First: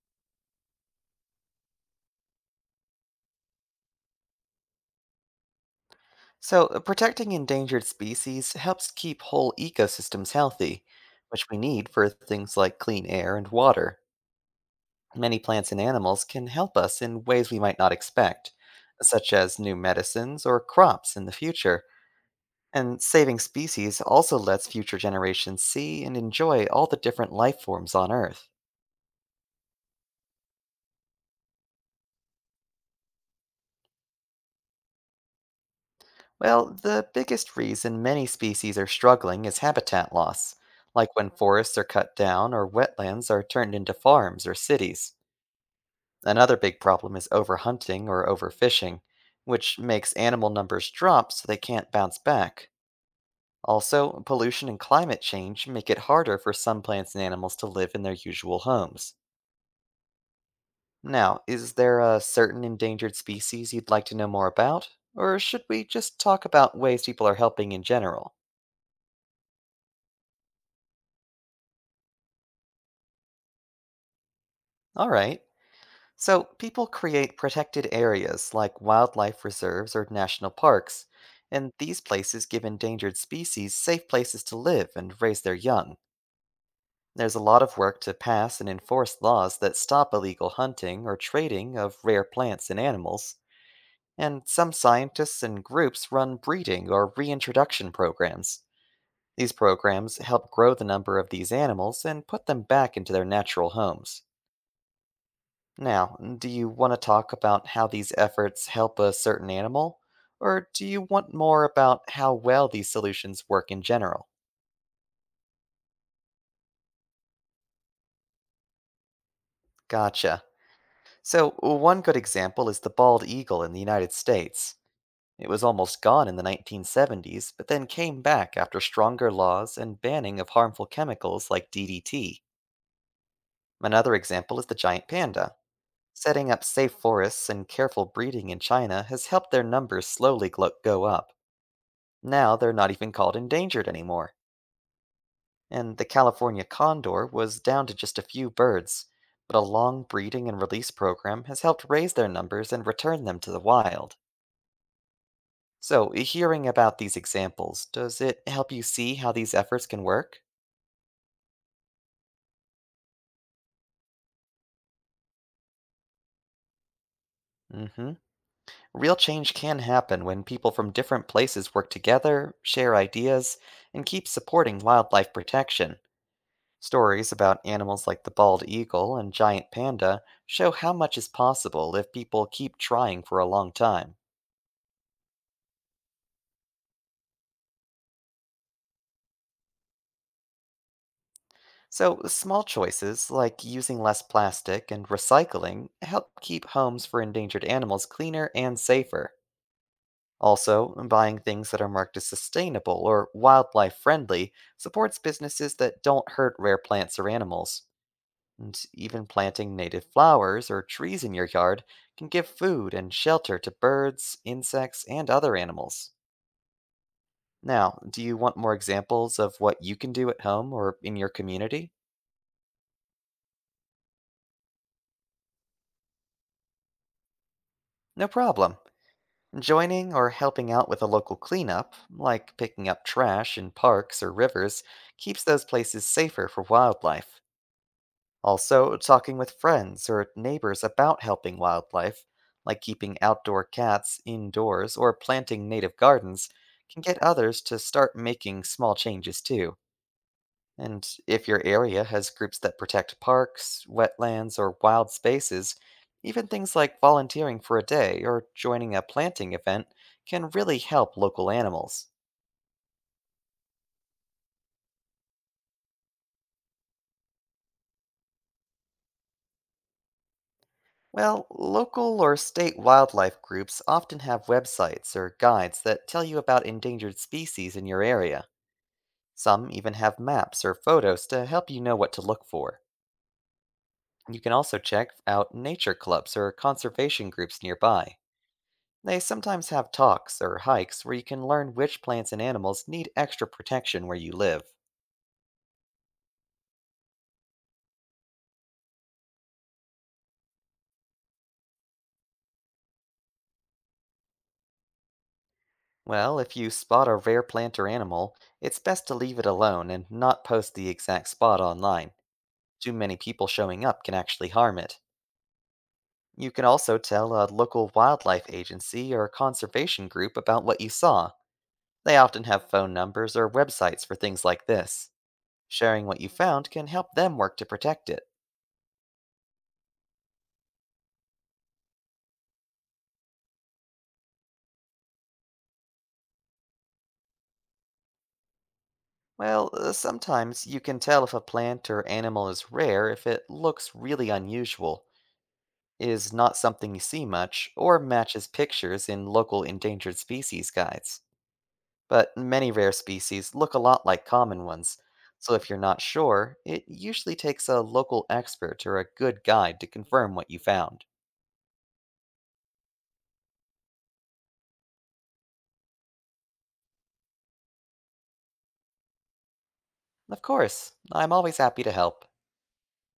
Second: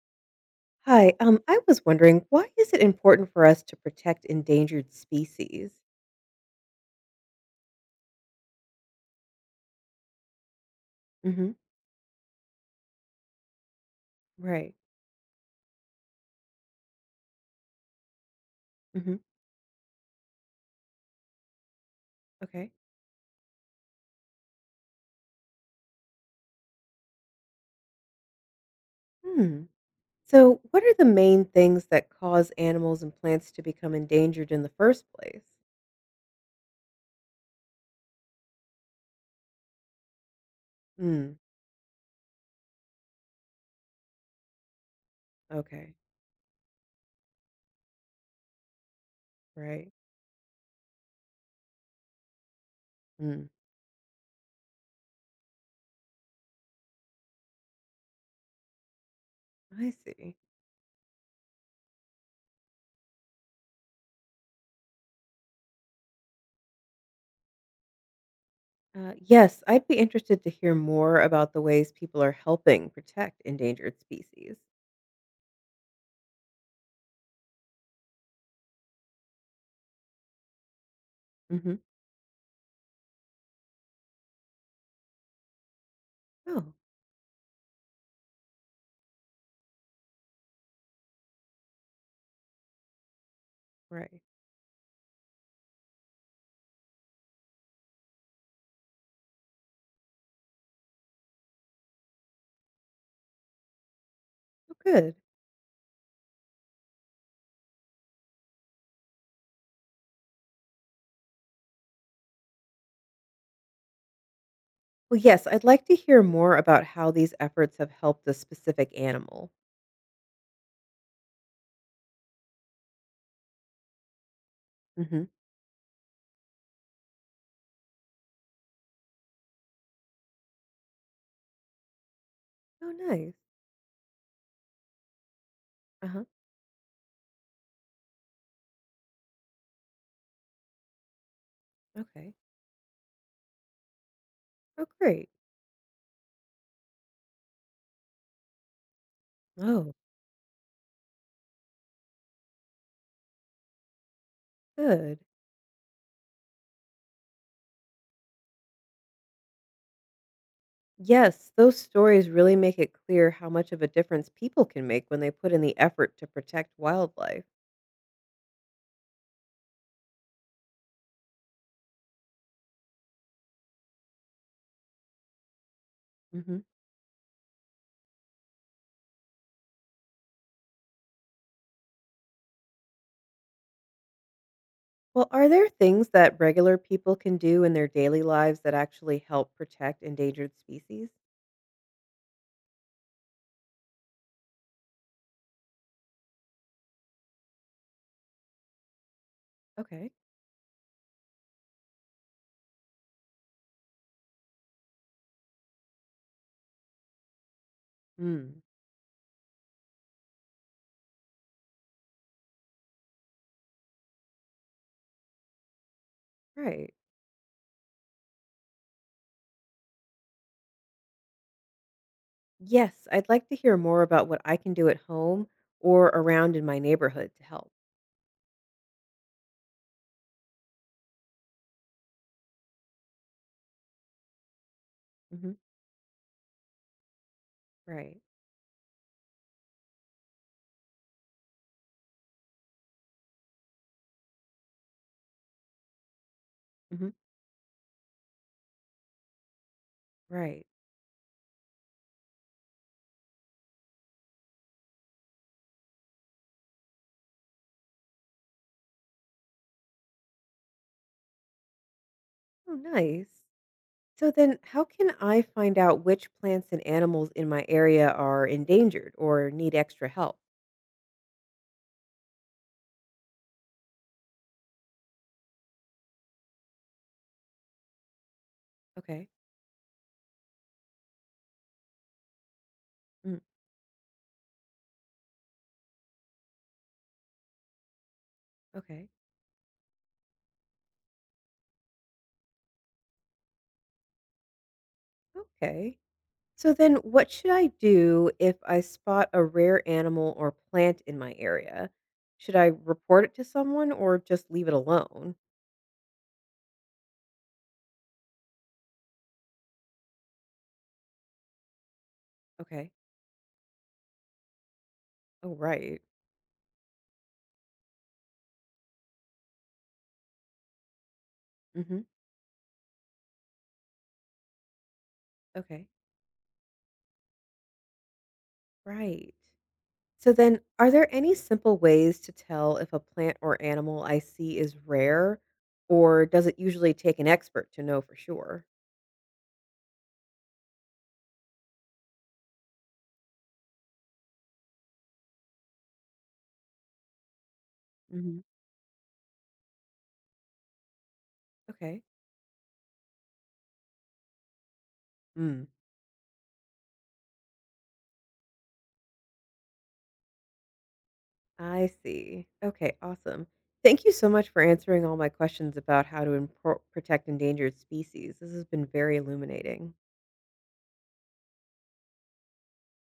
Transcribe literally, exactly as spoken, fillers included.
Hi, um, I was wondering, why is it important for us to protect endangered species? So, uh, protecting endangered species helps keep whole ecosystems healthy, which Hmm. we need for things like clean air and water. Right. Many plants and animals can help us in ways we might not expect, Hmm. such as new medicines or crops in the future. Okay. And saving species also lets future generations see and enjoy all the different life forms on Earth. Hmm. So, what are the main things that cause animals and plants to become endangered in the first place? Well, the biggest reason many species are struggling is habitat loss, like when Hmm. forests are cut down or wetlands are turned into farms or cities. Okay. Another big problem is overhunting or overfishing, which Right. makes animal numbers drop so they can't bounce back. Hmm. Also, pollution and climate change make it harder for some plants and animals to live in their usual homes. I see. Now, is there a certain endangered species you'd like to know more about? Or should we just talk about ways people are helping in general? Uh, yes, I'd be interested to hear more about the ways people are helping protect endangered species. Alright. So, people create protected areas like wildlife reserves or national parks, and Hmm. these places give endangered species safe places to live and raise their young. Oh, There's a lot of work to pass and enforce laws that stop illegal hunting or trading of rare plants and animals, right. and some scientists and groups run breeding or reintroduction programs. These programs help grow the number of these animals and put them back into their natural homes. Oh, good. Now, do you want to talk about how these efforts help a certain animal? Or do you want more about how well these solutions work in general? Well, yes, I'd like to hear more about how these efforts have helped a specific animal. Gotcha. So, one good example is the bald eagle in the United States. Hmm. It was almost gone in the nineteen seventies, but then came back after stronger laws and banning of harmful chemicals like D D T. Oh, nice. Another example is the giant panda. Uh huh. Setting up safe forests and careful breeding in China has helped their numbers slowly glo- go up. Okay. Now they're not even called endangered anymore, Oh, great. and the California condor was down to just a few birds, but a Oh, long breeding and release program has helped raise their numbers and return them to the wild. good. So, hearing about these examples, does it help you see how these efforts can work? Yes, those stories really make it clear how much of a difference people can make when they put in the effort to protect wildlife. Hmm. Real change can happen when people from different places work together, share ideas, and keep supporting wildlife protection. Hmm. Stories about animals like the bald eagle and giant panda show how much is possible if people keep trying for a long time. Well, are there things that regular people can do in their daily lives that actually help protect endangered species? So, small choices like using less plastic and recycling help keep homes for endangered animals cleaner and safer. Okay. Also, buying things that are marked as sustainable or wildlife friendly supports businesses that don't hurt rare plants or animals. Mm. And even planting native flowers or trees in your yard can give food and shelter to birds, insects, and other animals. Right. Now, do you want more examples of what you can do at home or in your community? Yes, I'd like to hear more about what I can do at home or around in my neighborhood to help. No problem. Joining or helping out with a local cleanup, like picking up trash in parks or rivers, keeps Hmm. those places safer for wildlife. Right. Also, talking with friends or neighbors about helping wildlife, like keeping outdoor cats indoors or planting native gardens, can Hmm. get others to start making small changes too. Right. And if your area has groups that protect parks, wetlands, or wild spaces, even things like volunteering for a day or joining a planting event can really help local animals. Oh, nice. So then, how can I find out which plants and animals in my area are endangered or need extra help? Well, local or state wildlife groups often have websites or guides that tell you about endangered species in your area. Okay. Some even have maps or photos to help you know what to look for. Mm, You can also check out nature clubs or conservation groups nearby. okay. They sometimes have talks or hikes where you can learn which plants and animals need extra protection where you live. Okay. So then, what should I do if I spot a rare animal or plant in my area? Should I report it to someone or just leave it alone? Well, if you spot a rare plant or animal, it's best to leave it alone and not post the exact spot online. Okay. Too many people showing up can actually harm it. Oh, right. You can also tell a local wildlife agency or conservation group about what you saw. Hmm. They often have phone numbers or websites for things like this. Okay. Sharing what you found can help them work to protect it. Right. So then, are there any simple ways to tell if a plant or animal I see is rare, or does it usually take an expert to know for sure? Well, uh, sometimes you can tell if a plant or animal is rare if it looks really unusual, is not something you see much, or Hmm. matches pictures in local endangered species guides, Okay. but many rare species look a lot like common ones, so Mm. if you're not sure, it usually takes a local expert or a good guide to confirm what you found. I see. Okay, awesome. Thank you so much for answering all my questions about how to impro- protect endangered species. This has been very illuminating. Of course, I'm always happy to help.